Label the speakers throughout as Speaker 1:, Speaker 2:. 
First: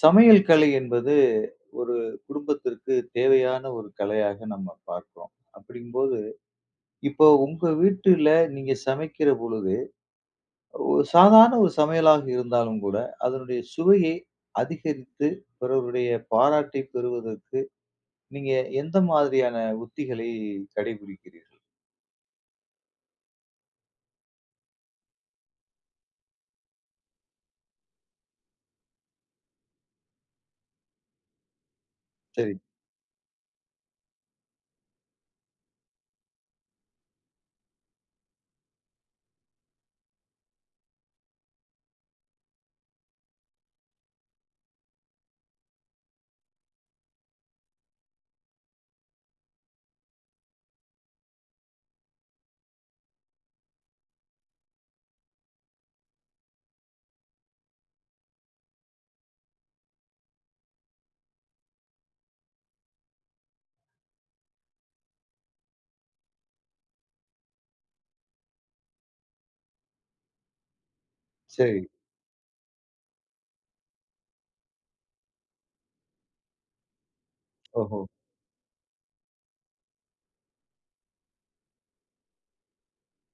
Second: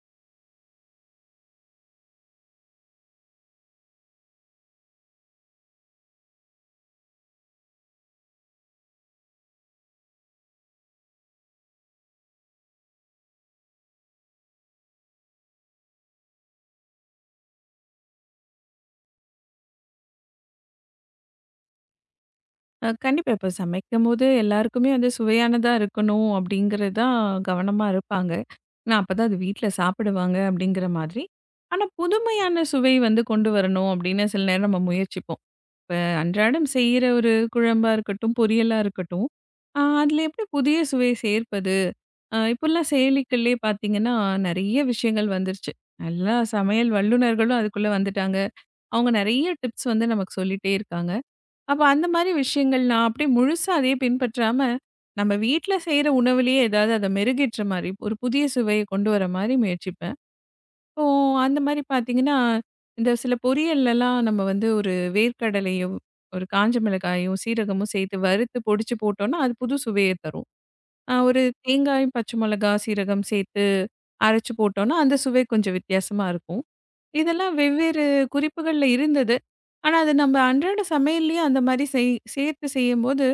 Speaker 1: சமையல் கலை என்பது ஒரு குடும்பத்திற்கு தேவையான ஒரு கலையாக நம்ம பார்க்கிறோம். அப்படிங்கும்போது, இப்போ உங்க வீட்டுல நீங்க சமைக்கிற பொழுது, ஒரு சாதாரண ஒரு சமையலாக இருந்தாலும் கூட, அதனுடைய சுவையை அதிகரித்து பிறருடைய பாராட்டை பெறுவதற்கு நீங்க எந்த மாதிரியான உத்திகளை கடைபிடிக்கிறீர்கள்?
Speaker 2: கண்டிப்பா. இப்ப சமைக்கும்போது எல்லாருக்குமே வந்து சுவையானதா இருக்கணும் அப்படிங்கிறது தான் கவனமா இருப்பாங்க. ஏன்னா அப்பதான் அது வீட்ல சாப்பிடுவாங்க அப்படிங்கிற மாதிரி. ஆனா
Speaker 1: சரி,
Speaker 2: புதுமையான சுவை வந்து கொண்டு வரணும் அப்படின்னு சில நேரம் நம்ம முயற்சிப்போம். இப்ப அன்றாடம் செய்யிற ஒரு குழம்பா இருக்கட்டும், பொரியலா இருக்கட்டும். அதில எப்படி புதிய சுவை சேர்ப்பது? இப்போலாம் செயலிகள்லயே பார்த்தீங்கன்னா, நெறைய விஷயங்கள் வந்துருச்சு. எல்லா சமையல் வல்லுநர்களும் அதுக்குள்ள வந்துட்டாங்க. அவங்க நெறைய டிப்ஸ் வந்து நமக்கு சொல்லிட்டே இருக்காங்க. அப்ப அந்த மாரி விஷயங்கள் நான் அப்படியே முழுசா அதையே பின்பற்றாம, நம்ம வீட்ல செய்ற உணவுலயே ஏதாவது அத மெருகேற்ற மாரி, ஒரு புதிய சுவைய கொண்டு வர மாரி முயற்சிப்பேன். இப்போ அந்த மாரி பார்த்தீங்கன்னா, இந்த சில பொரியல்லலாம் நம்ம வந்து ஒரு வேர்க்கடலையும், ஒரு காஞ்ச மிளகாயும், சீரகமும் சேர்த்து வறுத்து பொடிச்சு போட்டோம்னா, அது புது சுவைய தரும். ஒரு
Speaker 1: சரி.
Speaker 2: தேங்காய், பச்சை மிளகா, சீரகம் சேர்த்து அரைச்சு போட்டோம்னா, அந்த சுவை கொஞ்சம் வித்தியாசமா இருக்கும். இதெல்லாம்
Speaker 1: ஓஹோ!
Speaker 2: வெவ்வேறு குறிப்புகள்ல இருந்தது. ஆனா, அது நம்ம அன்றாட சமையல்லயே அந்த மாரி சேர்த்து செய்யும்போது,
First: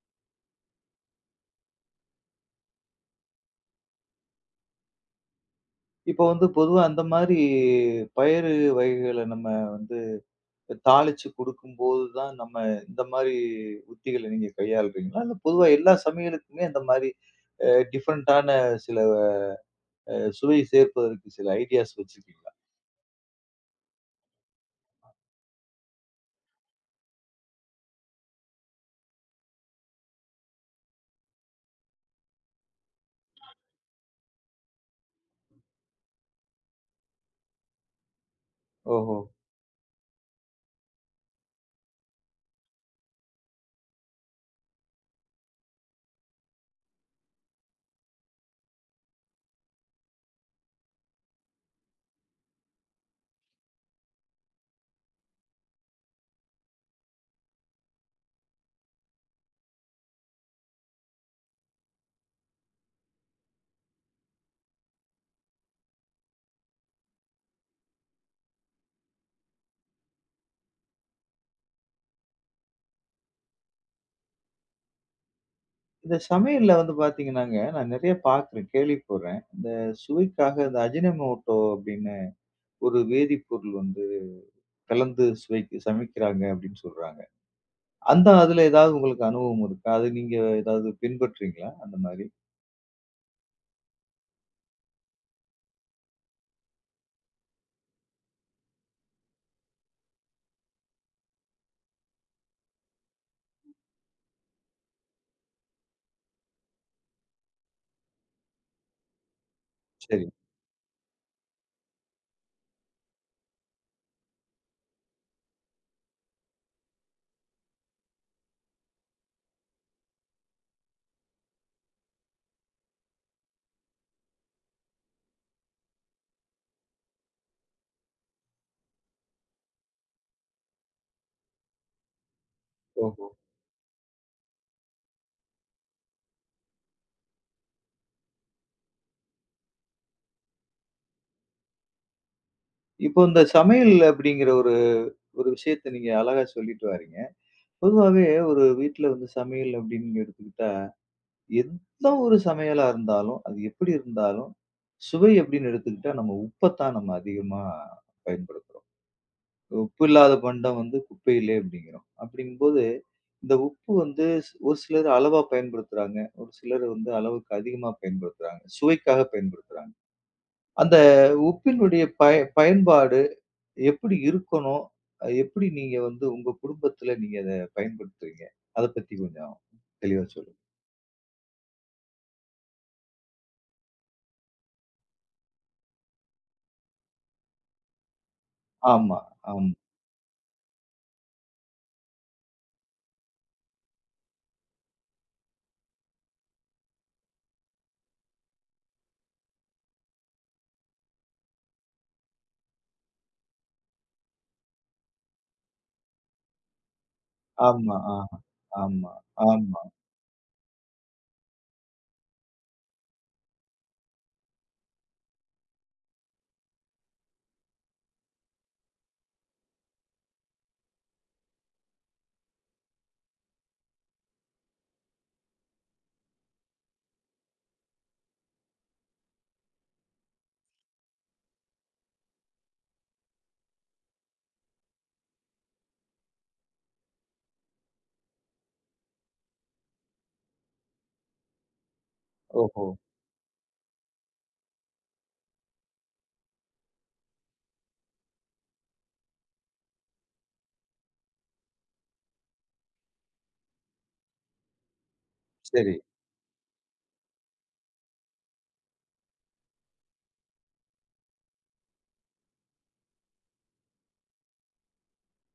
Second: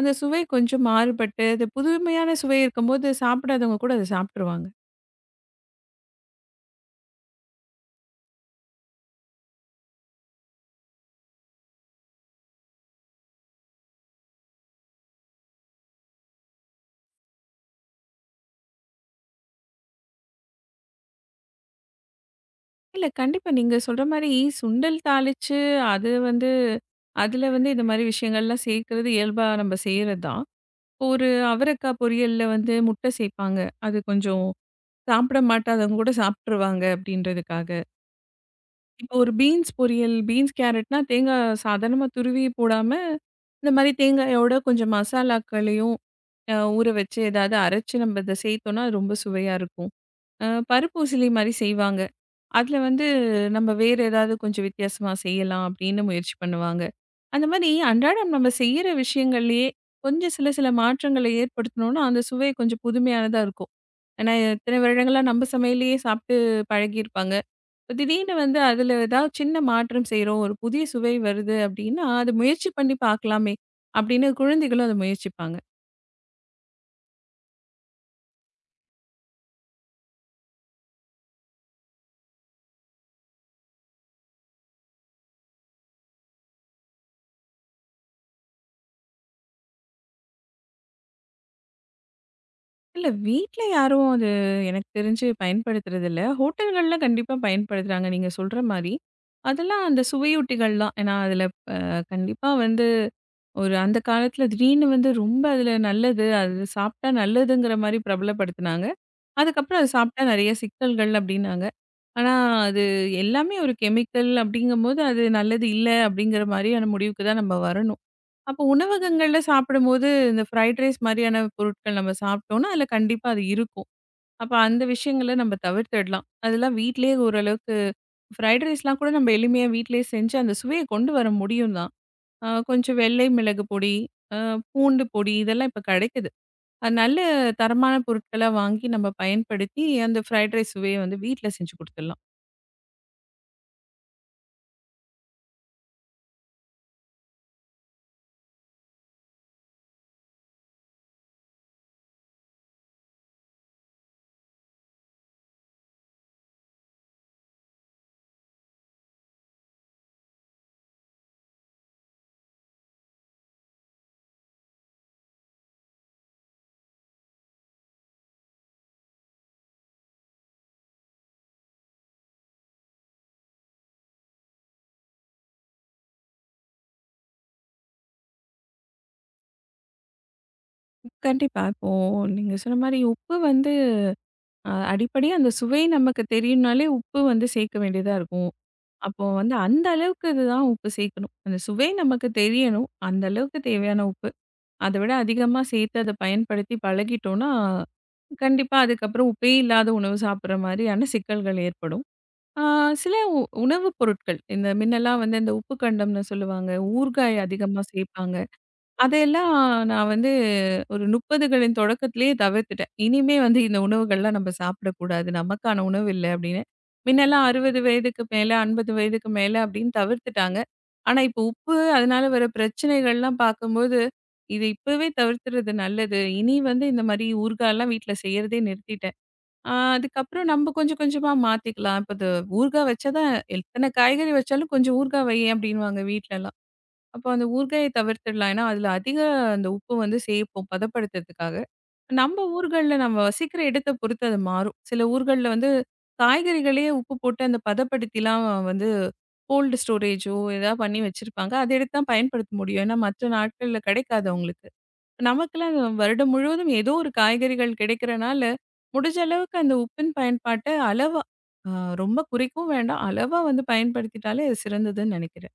Speaker 2: அந்த சுவை கொஞ்சம் மாறுபட்டு, அது புதுமையான சுவை இருக்கும்போது சாப்பிடாதவங்க கூட அத சாப்பிட்டுருவாங்க.
Speaker 1: இப்போ வந்து பொதுவா அந்த மாரி பயறு வகைகள நம்ம வந்து தாளிச்சு குடுக்கும்போது தான் நம்ம இந்த மாரி உத்திகள நீங்க கையாளுறீங்களா? இல்ல பொதுவா எல்லா சமையலுக்குமே அந்த மாரி டிஃபரண்டான சில சுவை சேர்ப்பதற்கு சில ஐடியாஸ் வச்சிருக்கீங்களா?
Speaker 2: இல்ல கண்டிப்பா நீங்க சொல்ற மாரி சுண்டல் தாளிச்சு, அது வந்து அதில வந்து இந்த மாரி விஷயங்கள்லாம் சேர்க்கிறது இயல்பா நம்ம செய்றது தான். ஒரு அவரக்காய் பொரியல்ல வந்து முட்டை சேர்ப்பாங்க. அது கொஞ்சம் சாப்பிட மாட்டாதவங்க கூட சாப்பிட்டுருவாங்க அப்படின்றதுக்காக. இப்போ
Speaker 1: ஓஹோ!
Speaker 2: ஒரு பீன்ஸ் பொரியல், பீன்ஸ் கேரட்னா தேங்காய் சாதாரணமா துருவி போடாம, இந்த மாரி தேங்காயோட கொஞ்சம் மசாலாக்களையும் ஊற வச்சு ஏதாவது அரைச்சு நம்ம இத சேர்த்தோம்னா, அது ரொம்ப சுவையா இருக்கும். பருப்பூசிலி மாரி செய்வாங்க. அதில வந்து நம்ம வேற ஏதாவது கொஞ்சம் வித்தியாசமா செய்யலாம் அப்படின்னு முயற்சி பண்ணுவாங்க. அந்த மாரி அன்றாடம் நம்ம செய்யிற விஷயங்கள்லயே கொஞ்சம் சில சில மாற்றங்களை ஏற்படுத்தணும்னா, அந்த சுவை கொஞ்சம் புதுமையானதா இருக்கும். ஏன்னா, இத்தனை வருடங்களா நம்ம சமையலையே சாப்பிட்டு பழகியிருப்பாங்க. இப்ப திடீர்னு வந்து அதில ஏதாவது சின்ன மாற்றம் செய்றோம், ஒரு புதிய சுவை வருது அப்டின்னா, அது முயற்சி பண்ணி பார்க்கலாமே! அப்படின்னு குழந்தைகளும் அத முயற்சிப்பாங்க.
Speaker 1: இந்த சமையல்ல வந்து பார்த்தீங்கன்னாங்க, நான் நெறைய பார்க்குறேன், கேள்விப்படுறேன். இந்த சுவைக்காக இந்த அஜினோமோட்டோ அப்படின்னு ஒரு வேதிப்பொருள் வந்து கலந்து சுவைக்கு சமைக்கிறாங்க அப்படின்னு சொல்றாங்க. அந்த அதுல ஏதாவது உங்களுக்கு அனுபவம் இருக்கா? அது நீங்க ஏதாவது பின்பற்றீங்களா? அந்த மாரி?
Speaker 2: இல்ல வீட்ல யாரும் அது எனக்கு தெரிஞ்சு பயன்படுத்துறதில்ல. ஹோட்டல்கள்ல கண்டிப்பா பயன்படுத்துறாங்க நீங்க சொல்ற மாரி. அதெல்லாம் அந்த சுவையூட்டிகள் தான். ஏன்னா அதில அ கண்டிப்பா வந்து ஒரு அந்த காலத்தில திடீர்னு வந்து ரொம்ப அதில நல்லது, அது சாப்பிட்டா நல்லதுங்கிற மாரி பிரபலப்படுத்துனாங்க. அதுக்கப்புறம் அது சாப்பிட்டா
Speaker 1: சரி.
Speaker 2: நெறைய சிக்கல்கள் அப்டின்னாங்க. ஆனா, அது எல்லாமே ஒரு கெமிக்கல் அப்டிங்கும்போது, அது நல்லது இல்ல அப்டிங்கிற மாரியான முடிவுக்கு தான் நம்ம வரணும். அப்போ உணவகங்கள்ல சாப்பிடும்போது, இந்த ஃப்ரைட் ரைஸ் மாரியான பொருட்கள் நம்ம சாப்பிட்டோம்னா, அதில கண்டிப்பா அது இருக்கும். அப்ப அந்த விஷயங்கள நம்ம தவிர்த்துடலாம். அதெல்லாம் வீட்லயே ஓரளவுக்கு ஃப்ரைட் ரைஸ்லாம் கூட நம்ம எளிமையா வீட்லயே செஞ்சு அந்த சுவைய கொண்டு வர முடியும் தான். கொஞ்சம்
Speaker 1: ஓஹோ!
Speaker 2: வெள்ளை மிளகு பொடி, அ பூண்டு பொடி இதெல்லாம் இப்ப கெடைக்குது. அது நல்ல தரமான பொருட்களா வாங்கி நம்ம பயன்படுத்தி, அந்த ஃப்ரைட் ரைஸ் சுவைய வந்து வீட்ல செஞ்சு குடுத்துடலாம்.
Speaker 1: இப்போ இந்த சமையல் அப்படிங்கிற ஒரு ஒரு விஷயத்த நீங்க அழகா சொல்லிட்டு வாரீங்க. பொதுவாவே ஒரு வீட்ல வந்து சமையல் அப்படின்னு எடுத்துக்கிட்டா, எந்த ஒரு சமையலா இருந்தாலும், அது எப்படி இருந்தாலும், சுவை அப்படின்னு எடுத்துக்கிட்டா நம்ம உப்பத்தான் நம்ம அதிகமா பயன்படுத்துறோம். உப்பு இல்லாத பண்டம் வந்து குப்பையிலே அப்படிங்கிறோம். அப்படிங்கும்போது, இந்த உப்பு வந்து ஒரு சிலர் அளவா பயன்படுத்துறாங்க. ஒரு சிலர் வந்து அளவுக்கு அதிகமா பயன்படுத்துறாங்க. சுவைக்காக பயன்படுத்துறாங்க. அந்த உப்பினுடைய பயன்பாடு எப்படி இருக்கணும்? எப்படி நீங்க வந்து உங்க குடும்பத்துல நீங்க அத பயன்படுத்துறீங்க? அத பத்தி கொஞ்சம் தெளிவா சொல்லுங்க.
Speaker 2: கண்டிப்பா. இப்போ நீங்க சொன்ன மாரி உப்பு வந்து அடிப்படை அந்த சுவை நமக்கு தெரியும்னாலே உப்பு வந்து சேர்க்க வேண்டியதா இருக்கும்.
Speaker 1: ஆமா,
Speaker 2: அப்போ வந்து
Speaker 1: ஆமா,
Speaker 2: அந்த அளவுக்கு இதுதான் உப்பு சேர்க்கணும். அந்த சுவை நமக்கு தெரியணும். அந்த அளவுக்கு தேவையான உப்பு. அத விட அதிகமா சேர்த்து அத பயன்படுத்தி பழகிட்டோம்னா, கண்டிப்பா அதுக்கப்புறம் உப்பே இல்லாத உணவு சாப்பிடுற மாரியான சிக்கல்கள் ஏற்படும். ஆ, சில உணவுப் பொருட்கள். இந்த மின்னலாம் வந்து இந்த உப்பு கண்டம்னு சொல்லுவாங்க. ஊறுகாய் அதிகமா
Speaker 1: ஆமா,
Speaker 2: சேர்ப்பாங்க.
Speaker 1: ஆஹா, ஆமா,
Speaker 2: அதையெல்லாம்
Speaker 1: ஆமா.
Speaker 2: நான் வந்து ஒரு 30களின் தொடக்கத்திலேயே தவிர்த்துட்டேன். இனிமே வந்து இந்த உணவுகள்லாம் நம்ம சாப்பிடக்கூடாது. நமக்கான உணவு இல்ல அப்படின்னு. மின்னலாம் 60 வயதுக்கு மேல, 50 வயதுக்கு மேல அப்படின்னு தவிர்த்துட்டாங்க. ஆனா இப்போ உப்பு அதனால வர பிரச்சனைகள்லாம் பார்க்கும்போது, இது இப்பவே தவிர்த்துறது நல்லது. இனி வந்து இந்த மாரி ஊறுகாய்லாம் வீட்ல செய்யறதே நிறுத்திட்டேன். ஆ அதுக்கப்புறம் நம்ப கொஞ்சம் கொஞ்சமா மாத்திக்கலாம். இப்ப அது ஊறுகாய் வச்சா தான் எத்தன காய்கறி வச்சாலும் கொஞ்சம் ஊறுகாய் வையேன் அப்டின்னுவாங்க வீட்லலாம். அப்போ அந்த ஊறுகாய தவிர்த்துடலாம். ஏன்னா, அதில அதிக அந்த உப்பு வந்து சேர்ப்போம் பதப்படுத்துறதுக்காக. நம்ம
Speaker 1: ஓஹோ!
Speaker 2: ஊர்கள்ல நம்ம வசிக்கிற இடத்த பொறுத்து அது மாறும். சில ஊர்கள்ல வந்து காய்கறிகளையே உப்பு போட்டு அந்த பதப்படுத்திலாம் வந்து கோல்டு ஸ்டோரேஜோ ஏதாவது பண்ணி வச்சிருப்பாங்க. அத எடுத்து தான் பயன்படுத்த முடியும். ஏன்னா, மற்ற நாட்கள்ல கிடைக்காது அவங்களுக்கு. நமக்கெல்லாம் அது
Speaker 1: சரி.
Speaker 2: வருடம் முழுவதும் ஏதோ ஒரு காய்கறிகள் கிடைக்கிறனால, முடிஞ்ச அளவுக்கு அந்த உப்பின் பயன்பாட்ட அளவா, அ ரொம்ப குறைக்கவும் வேண்டாம். அளவா வந்து பயன்படுத்திட்டாலே அது சிறந்ததுன்னு நெனைக்கிறேன்.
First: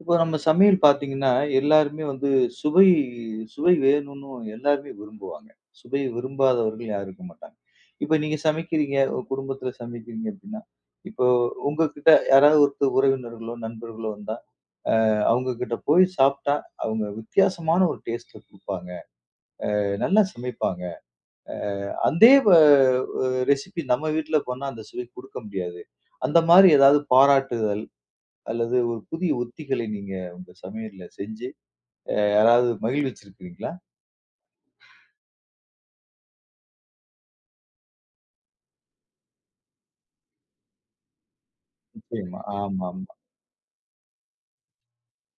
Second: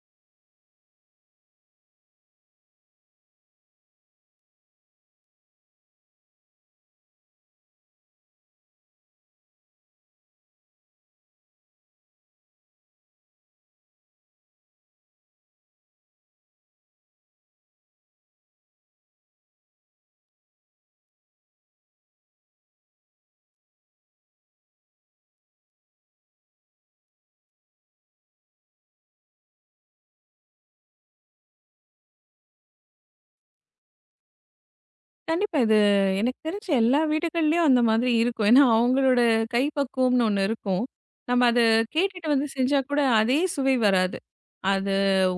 Speaker 1: இப்போ நம்ம சமையல் பார்த்தீங்கன்னா, எல்லாருமே வந்து சுவை சுவை வேணும்னு எல்லாருமே விரும்புவாங்க. சுவை விரும்பாதவர்கள் யாரும் இருக்க மாட்டாங்க. இப்ப நீங்க சமைக்கிறீங்க, உங்க குடும்பத்துல சமைக்கிறீங்க அப்படின்னா, இப்போ உங்ககிட்ட யாராவது ஒருத்தர் உறவினர்களோ, நண்பர்களோ வந்தா அவங்ககிட்ட போய் சாப்பிட்டா, அவங்க வித்தியாசமான ஒரு டேஸ்ட்ல குடுப்பாங்க. நல்லா சமைப்பாங்க. அதே வ அ ரெசிபி நம்ம வீட்ல பண்ணா அந்த சுவை குடுக்க முடியாது. அந்த மாரி ஏதாவது பாராட்டுதல், அல்லது ஒரு புதிய உத்திகளை நீங்க உங்க சமையல்ல செஞ்சு, யாராவது மகிழ்விச்சிருக்கிறீங்களா?
Speaker 2: கண்டிப்பா. இது எனக்கு தெரிஞ்சு எல்லா வீடுகள்லயும் அந்த மாதிரி இருக்கும். ஏன்னா, அவங்களோட கைப்பக்குவம்னு ஒண்ணு இருக்கும். நம்ம அத கேட்டுட்டு
Speaker 1: நிச்சயமா.
Speaker 2: வந்து செஞ்சா
Speaker 1: ஆமாமா.
Speaker 2: கூட
Speaker 1: ஆமா.
Speaker 2: அதே சுவை வராது. அது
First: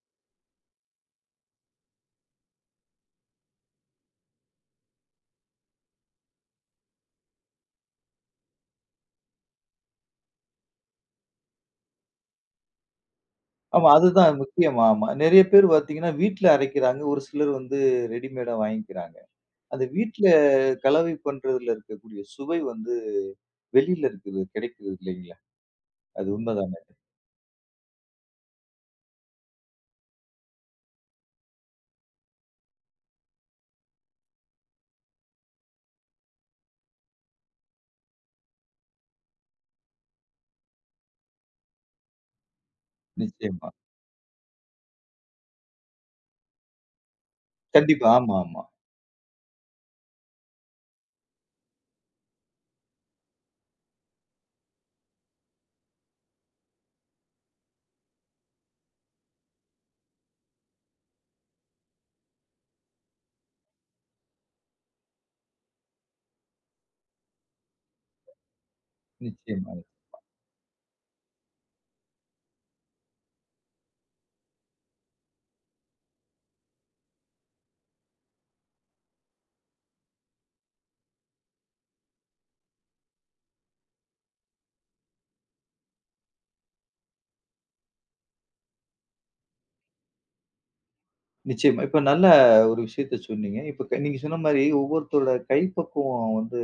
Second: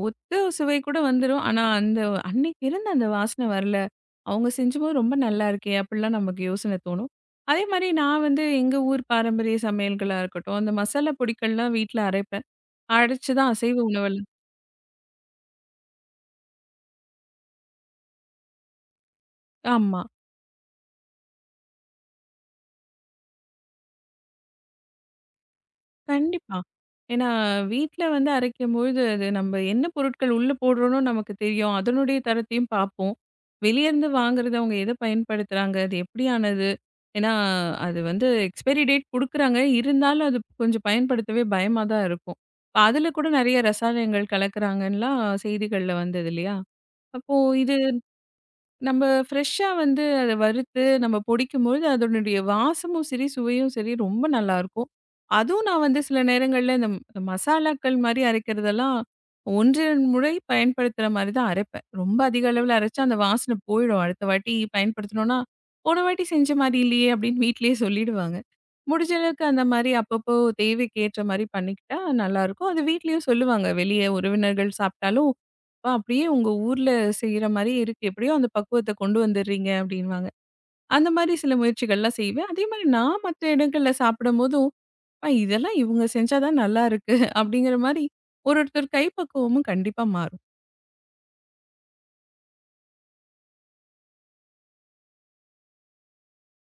Speaker 2: ஒத்த சுவை கூட வந்துரும். ஆனா, அந்த அன்னைக்கு இருந்த அந்த வாசனை வரல. அவங்க செஞ்சும்போது ரொம்ப நல்லா இருக்கே! அப்பிடிலாம் நமக்கு யோசனை தோணும். அதேமாரி நான் வந்து எங்க ஊர் பாரம்பரிய சமையல்களா இருக்கட்டும், அந்த மசாலா பொடிகள்லாம் வீட்ல அரைப்பேன். அரைச்சு தான் அசைவ
Speaker 1: ஆமா
Speaker 2: உணவெல்லாம்
Speaker 1: அதுதான் முக்கியம். ஆமா. நெறைய பேர் பார்த்தீங்கன்னா, வீட்ல அரைக்கிறாங்க. ஒரு சிலர் வந்து ரெடிமேடா வாங்கிக்கிறாங்க. அந்த
Speaker 2: ஆமா.
Speaker 1: வீட்ல கலவை பண்றதுல இருக்கக்கூடிய சுவை வந்து வெளியில இருக்கிறது கிடைக்கிறது இல்லைங்களா? அது உண்ம
Speaker 2: கண்டிப்பா.
Speaker 1: தானே?
Speaker 2: ஏன்னா வீட்ல வந்து அரைக்கும்பொழுது, அது நம்ம என்ன பொருட்கள் உள்ள போடுறோம்னு நமக்கு தெரியும். அதனுடைய தரத்தையும் பார்ப்போம். வெளிய இருந்து வாங்குறது அவங்க எத பயன்படுத்துறாங்க? அது எப்படியானது? ஏன்னா அது வந்து எக்ஸ்பைரி டேட் குடுக்குறாங்க. இருந்தாலும் அது கொஞ்சம் பயன்படுத்தவே பயமா தான் இருக்கும். இப்ப அதுல கூட நெறைய
Speaker 1: நிச்சயமா.
Speaker 2: ரசாயனங்கள் கலக்குறாங்கன்லாம் செய்திகள்ல வந்தது இல்லையா? அப்போ இது
Speaker 1: கண்டிப்பா. ஆமா, ஆமா.
Speaker 2: நம்ம ஃப்ரெஷ்ஷா வந்து அத வறுத்து நம்ம பொடிக்கும்பொழுது, அதனுடைய வாசமும் சரி, சுவையும் சரி ரொம்ப நல்லாருக்கும். அதுவும் நான் வந்து சில நேரங்கள்ல இந்த மசாலாக்கள் மாரி அரைக்கிறதெல்லாம் 1, 2 முறை பயன்படுத்துற மாரி தான் அரைப்பேன். ரொம்ப அதிக அளவுல அரைச்சா அந்த வாசனை போயிடும். அடுத்த வாட்டி பயன்படுத்தணும்னா, "போன வாட்டி செஞ்ச மாரி இல்லையே" அப்படின்னு வீட்லயே சொல்லிடுவாங்க. முடிஞ்ச அளவுக்கு அந்த
Speaker 1: நிச்சயமா,
Speaker 2: மாரி அப்பப்போ தேவைக்கு ஏற்ற மாரி பண்ணிக்கிட்டா நல்லாருக்கும். அது வீட்லயும் சொல்லுவாங்க. வெளிய உறவினர்கள் சாப்பிட்டாலும் "ஆ அப்படியே உங்க ஊர்ல செய்ற மாரியே இருக்கு. எப்படியோ அந்த பக்குவத்த கொண்டு வந்துடுறீங்க" அப்படின்னுவாங்க. அந்த மாரி சில முயற்சிகள்லாம் செய்வேன். அதே மாரி நான் மத்த இடங்கள்ல சாப்பிடும்போதும், "அ இதெல்லாம் இவங்க செஞ்சா தான் நல்லா இருக்கு" அப்படிங்கிற மாரி ஒரு ஒருத்தர் கைப்பக்குவமும் கண்டிப்பா மாறும்.
Speaker 1: நிச்சயமா. இப்ப நல்ல ஒரு விஷயத்த சொன்னீங்க. இப்ப நீங்க சொன்ன மாரி ஒவ்வொருத்தரோட கைப்பக்குவம் வந்து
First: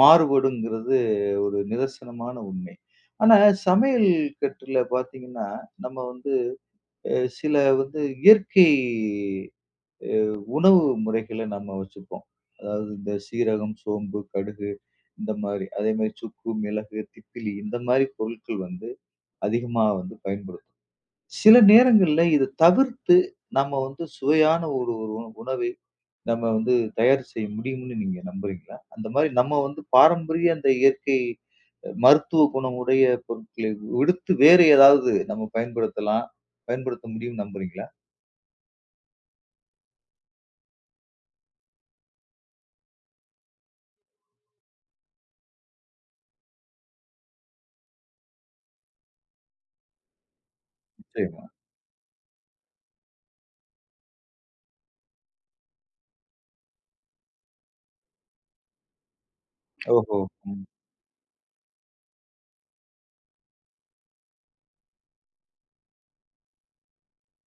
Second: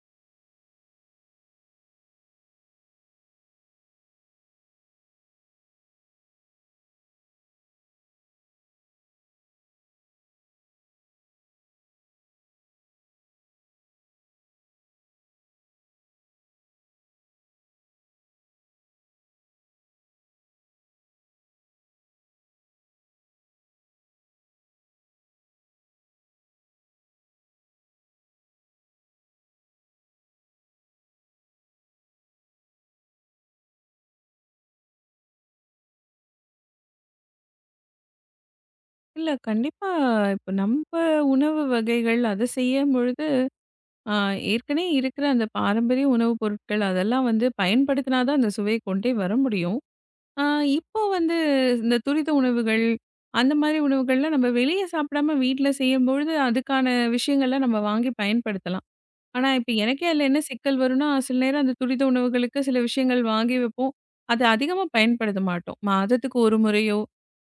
Speaker 1: மாறுபடுங்கிறது ஒரு நிதர்சனமான உண்மை. ஆனா சமையல் கட்டுல பார்த்தீங்கன்னா, நம்ம வந்து சில வந்து இயற்கை உணவு முறைகள நம்ம வச்சுப்போம். அதாவது இந்த சீரகம், சோம்பு, கடுகு இந்த மாரி. அதே மாரி சுக்கு, மிளகு, திப்பிலி இந்த மாரி பொருட்கள் வந்து அதிகமா வந்து பயன்படுத்தும். சில நேரங்கள்ல இத தவிர்த்து, நம்ம வந்து சுவையான ஒரு ஒரு உண- உணவை நம்ம வந்து தயார் செய்ய முடியும்னு நீங்க நம்புறீங்களா? அந்த மாரி நம்ம வந்து பாரம்பரிய அந்த இயற்கை மருத்துவ குணமுடைய பொருட்களை விடுத்து வேறு ஏதாவது நம்ம பயன்படுத்தலாம், பயன்படுத்த முடியும்னு நம்புறீங்களா?
Speaker 2: இல்ல கண்டிப்பா இப்ப நம்ப உணவு வகைகள் அத செய்யும்பொழுது, அ ஏற்கனவே இருக்கிற அந்த பாரம்பரிய உணவுப் பொருட்கள் அதெல்லாம் வந்து பயன்படுத்தினா தான் அந்த சுவைய கொண்டே வர முடியும். ஆ, இப்போ வந்து
Speaker 1: நிச்சயமா.
Speaker 2: இந்த துரித உணவுகள், அந்த மாரி உணவுகள்லாம் நம்ம வெளிய சாப்பிடாம வீட்ல செய்யும்பொழுது, அதுக்கான விஷயங்கள்லாம் நம்ம வாங்கி பயன்படுத்தலாம். ஆனா, இப்ப எனக்கே
Speaker 1: ஓஹோ!
Speaker 2: அதுல என்ன
Speaker 1: ம்.
Speaker 2: சிக்கல் வரும்னா, சில நேரம் அந்த துரித உணவுகளுக்கு சில விஷயங்கள் வாங்கி வைப்போம். அத அதிகமா பயன்படுத்த மாட்டோம். மாதத்துக்கு 1 முறையோ,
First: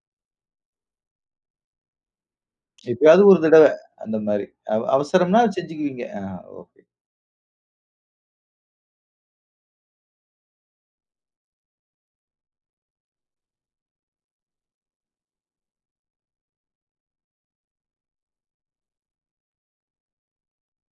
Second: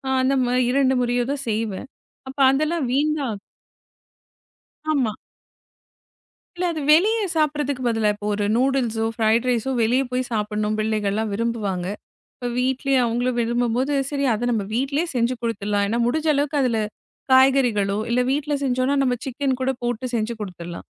Speaker 2: அந்த 2 முறையோ தான் செய்வேன். அப்ப அதெல்லாம்
Speaker 1: எப்பயாவது ஒரு
Speaker 2: வீணாக்
Speaker 1: தடவ அந்த மாரி.
Speaker 2: ஆமா.
Speaker 1: அவசரம்னா செஞ்சுக்குவீங்க. ஆ
Speaker 2: இல்ல
Speaker 1: ஓகே.
Speaker 2: அது வெளிய சாப்பிடுறதுக்கு பதிலா, இப்போ ஒரு நூடுல்ஸோ, ஃப்ரைட் ரைஸோ வெளிய போய் சாப்பிடணும் பிள்ளைகள்லாம் விரும்புவாங்க. இப்ப வீட்லயே அவங்களும் விரும்பும்போது, சரி அத நம்ம வீட்லயே செஞ்சு குடுத்துடலாம். ஏன்னா முடிஞ்ச அளவுக்கு அதுல காய்கறிகளோ, இல்ல வீட்ல செஞ்சோம்னா நம்ம சிக்கன் கூட போட்டு செஞ்சு குடுத்துடலாம்.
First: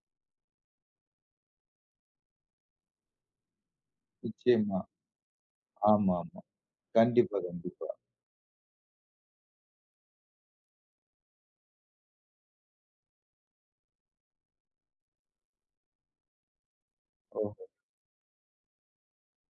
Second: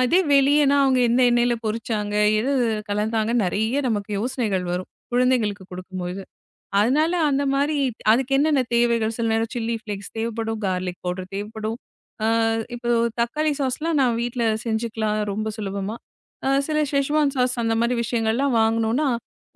Speaker 2: அதே வெளியனா அவங்க எந்த எண்ணெயில பொரிச்சாங்க, எது கலந்தாங்க நெறைய நமக்கு யோசனைகள்
Speaker 1: நிச்சயமா.
Speaker 2: வரும். குழந்தைகளுக்கு குடுக்கும்போது.
Speaker 1: ஆமாமா.
Speaker 2: அதனால
Speaker 1: கண்டிப்பா,
Speaker 2: அந்த மாரி
Speaker 1: கண்டிப்பா.
Speaker 2: அதுக்கு என்னென்ன தேவைகள், சில நேரம் சில்லி ஃப்ளேக்ஸ் தேவைப்படும், கார்லிக் பவுடர் தேவைப்படும். ஆ இப்போ தக்காளி சாஸ்லாம் நான் வீட்ல செஞ்சுக்கலாம் ரொம்ப சுலபமா. சில ஷெஸ்வான் சாஸ்
Speaker 1: ஓஹோ!
Speaker 2: அந்த மாரி விஷயங்கள்லாம் வாங்குனோம்னா,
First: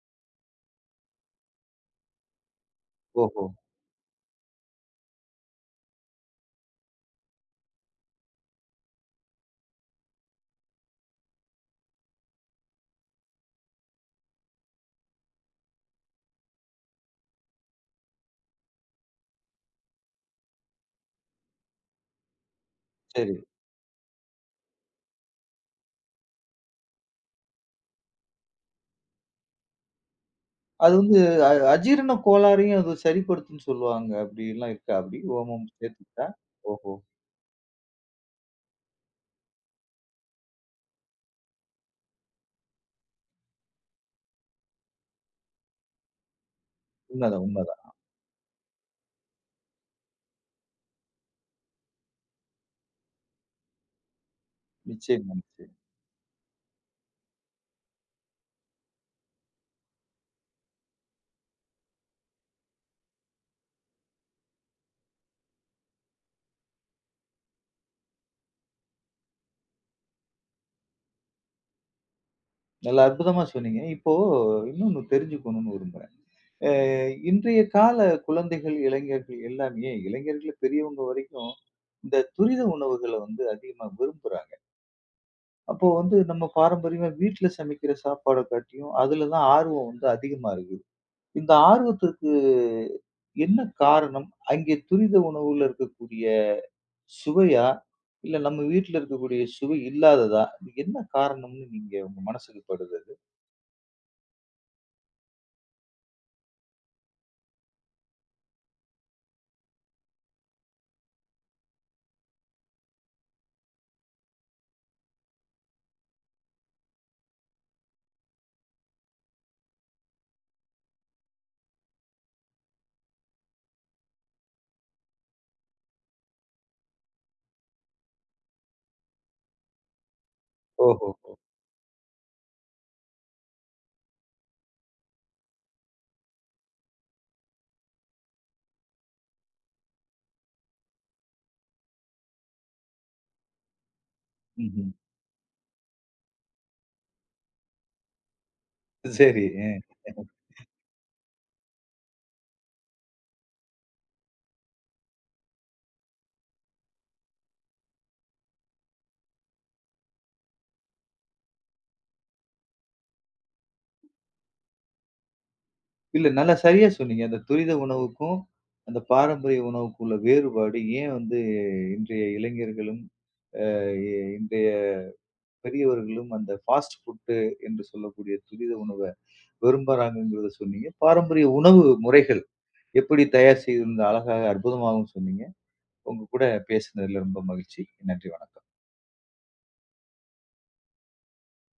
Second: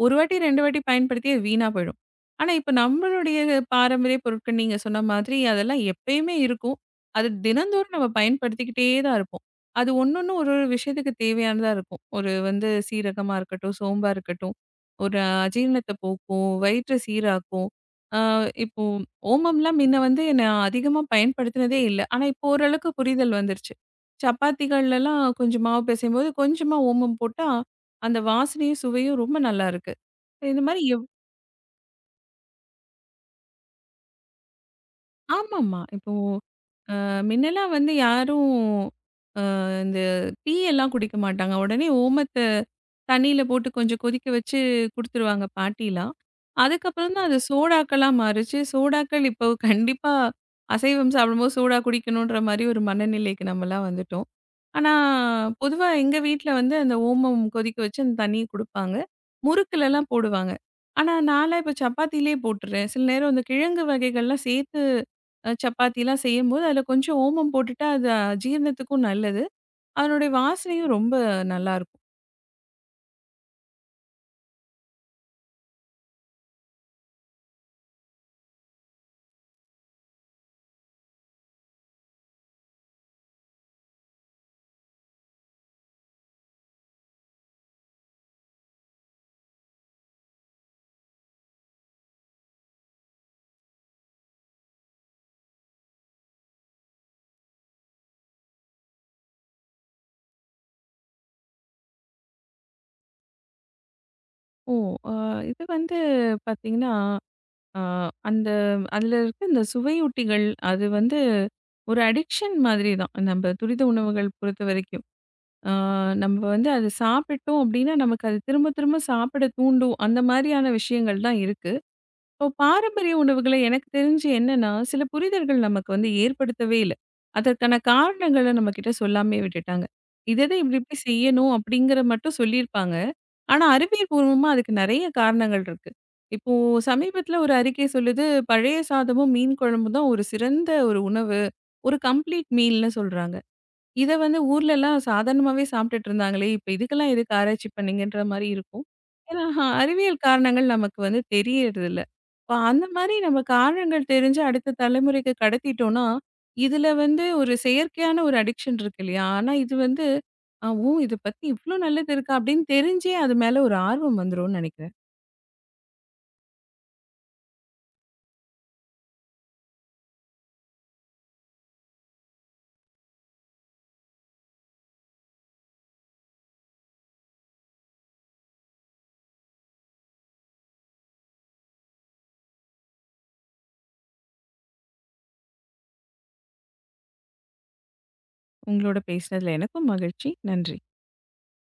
Speaker 2: 1 வாட்டி 2 வாட்டி பயன்படுத்தி அது வீணா போயிடும். ஆனா, இப்ப நம்மளுடைய
Speaker 1: ஓஹோ!
Speaker 2: பாரம்பரிய பொருட்கள் நீங்க சொன்ன மாதிரி அதெல்லாம் எப்பயுமே இருக்கும். அது தினந்தோறும் நம்ம பயன்படுத்திக்கிட்டே தான் இருப்போம். அது ஒண்ணொண்ணும் ஒரு ஒரு விஷயத்துக்கு தேவையானதா இருக்கும். ஒரு வந்து சீரகமா இருக்கட்டும், சோம்பா இருக்கட்டும். ஒரு அஜீரணத்த போக்கும், வயிற்ற சீராக்கும். ஆ இப்போ ஓமம்லாம் முன்ன வந்து நான் அதிகமா பயன்படுத்தினதே இல்ல. ஆனா இப்போ ஓரளவுக்கு
Speaker 1: சரி.
Speaker 2: புரிதல் வந்துருச்சு. சப்பாத்திகள்லலாம் கொஞ்சம் மாவு பிசையும்போது கொஞ்சமா ஓமம் போட்டா, அந்த வாசனையும், சுவையும் ரொம்ப நல்லாருக்கு. இந்த மாரி
Speaker 1: அது
Speaker 2: எவ்
Speaker 1: வந்து அ அஜீரண கோளாறையும் அது சரிப்படுத்தும்ன்னு சொல்லுவாங்க. அப்படிலாம் இருக்கா அப்படி? ஓமம்
Speaker 2: ஆமாமா. இப்போ
Speaker 1: சேர்த்துக்கிட்டா? ஓஹோ!
Speaker 2: அ முன்னலாம் வந்து யாரும் அ இந்த டீ எல்லாம் குடிக்க மாட்டாங்க. உடனே ஓமத்த தண்ணீல போட்டு கொஞ்சம் கொதிக்க வச்சு குடுத்துருவாங்க பாட்டிலாம். அதுக்கப்புறம் தான் அது
Speaker 1: உண்மதான், உண்மதான்.
Speaker 2: சோடாக்களா மாறுச்சு. சோடாக்கள் இப்போ கண்டிப்பா அசைவம் சாப்பிடும்போது சோடா குடிக்கணுன்ற மாரி ஒரு மனநிலைக்கு நம்மலாம் வந்துட்டோம். ஆனா,
Speaker 1: நிச்சயமா, நிச்சயமா.
Speaker 2: பொதுவா எங்க வீட்ல வந்து அந்த ஓமம் கொதிக்க வச்சு அந்த தண்ணிய குடுப்பாங்க. முறுக்குலலாம் போடுவாங்க. ஆனா, நான்லாம் இப்போ சப்பாத்திலே போட்டுறேன். சில நேரம் இந்த கிழங்கு வகைகள்லாம் சேர்த்து சப்பாத்திலாம் செய்யும்போது அதில கொஞ்சம் ஓமம் போட்டுட்டா, அது ஜீரணத்துக்கும் நல்லது. அதனுடைய வாசனையும் ரொம்ப நல்லாயிருக்கும்.
Speaker 1: நல்லா அற்புதமா சொன்னீங்க. இப்போ இன்னொன்னு தெரிஞ்சுக்கணும்னு விரும்புறேன். அ இன்றைய கால குழந்தைகள், இளைஞர்கள் எல்லாமே இளைஞர்கள் பெரியவங்க வரைக்கும் இந்த துரித உணவுகள வந்து அதிகமா விரும்புறாங்க. அப்போ வந்து நம்ம பாரம்பரியமா வீட்ல சமைக்கிற சாப்பாட காட்டியும், அதுல தான் ஆர்வம் வந்து அதிகமா இருக்கு. இந்த ஆர்வத்திற்கு என்ன காரணம்? அங்கே துரித உணவுல இருக்கக்கூடிய சுவையா? இல்ல நம்ம வீட்ல இருக்கக்கூடிய சுவை இல்லாததா? இது என்ன காரணம்னு நீங்க உங்க மனசுக்கு படுது அது?
Speaker 2: ஓ! அ இது வந்து பார்த்தீங்கன்னா, அ அந்த அதில இருக்க இந்த சுவையூட்டிகள், அது வந்து ஒரு அடிக்ஷன் மாதிரி தான். நம்ப துரித உணவுகள் பொறுத்தவரைக்கும். அ நம்ப வந்து அது சாப்பிட்டோம் அப்டின்னா, நமக்கு அது திரும்ப திரும்ப சாப்பிட தூண்டும். அந்த மாரியான விஷயங்கள் தான் இருக்கு. இப்போ பாரம்பரிய உணவுகள எனக்கு தெரிஞ்சு என்னன்னா, சில புரிதல்கள் நமக்கு வந்து ஏற்படுத்தவே இல்ல. அதற்கான காரணங்கள நம்மகிட்ட சொல்லாமயே விட்டுட்டாங்க. இத இத இப்டி இப்டி
Speaker 1: ஓஹோஹோ!
Speaker 2: செய்யணும் அப்டிங்கிற மட்டும் சொல்லியிருப்பாங்க. ஆனா அறிவியல்பூர்வமா அதுக்கு நெறைய காரணங்கள் இருக்கு. இப்போ சமீபத்தில ஒரு அறிக்கை சொல்லுது, பழைய சாதமும், மீன் குழம்பும் தான் ஒரு சிறந்த ஒரு உணவு. ஒரு கம்ப்ளீட் மீல்னு சொல்றாங்க. இத வந்து
Speaker 1: ம்ஹ்ம்.
Speaker 2: ஊர்லலாம் சாதாரணமாவே சாப்பிட்டுட்டு இருந்தாங்களே! இப்ப இதுக்கெல்லாம் எதுக்கு ஆராய்ச்சி பண்ணீங்கன்ற மாரி இருக்கும். ஏன்னா,
Speaker 1: சரி. அ.
Speaker 2: அறிவியல் காரணங்கள் நமக்கு வந்து தெரியறதில்ல. இப்ப அந்த மாரி நம்ம காரணங்கள் தெரிஞ்சு அடுத்த தலைமுறைக்கு கடத்திட்டோம்னா, இதுல வந்து ஒரு செயற்கையான ஒரு அடிக்ஷன் இருக்கு இல்லையா? ஆனா இது வந்து ஓ! இத பத்தி இவ்ளோ நல்லது இருக்கா? அப்படின்னு தெரிஞ்சே அது மேல ஒரு ஆர்வம் வந்துரும்னு நெனைக்கிறேன்.
Speaker 1: இல்ல நல்லா சரியா சொன்னீங்க. அந்த துரித உணவுக்கும், அந்த பாரம்பரிய உணவுக்கும் உள்ள வேறுபாடு ஏன் வந்து இன்றைய இளைஞர்களும், அ இன்றைய பெரியவர்களும் அந்த ஃபாஸ்ட் ஃபுட் என்று சொல்லக்கூடிய துரித உணவ விரும்புறாங்கங்கிறத சொன்னீங்க. பாரம்பரிய உணவு முறைகள் எப்படி தயார் செய்திருந்த அழகாக, அற்புதமாகவும் சொன்னீங்க. உங்க கூட பேசினதுல ரொம்ப மகிழ்ச்சி. நன்றி, வணக்கம்.
Speaker 2: உங்களோட பேசினதுல எனக்கும் மகிழ்ச்சி. நன்றி.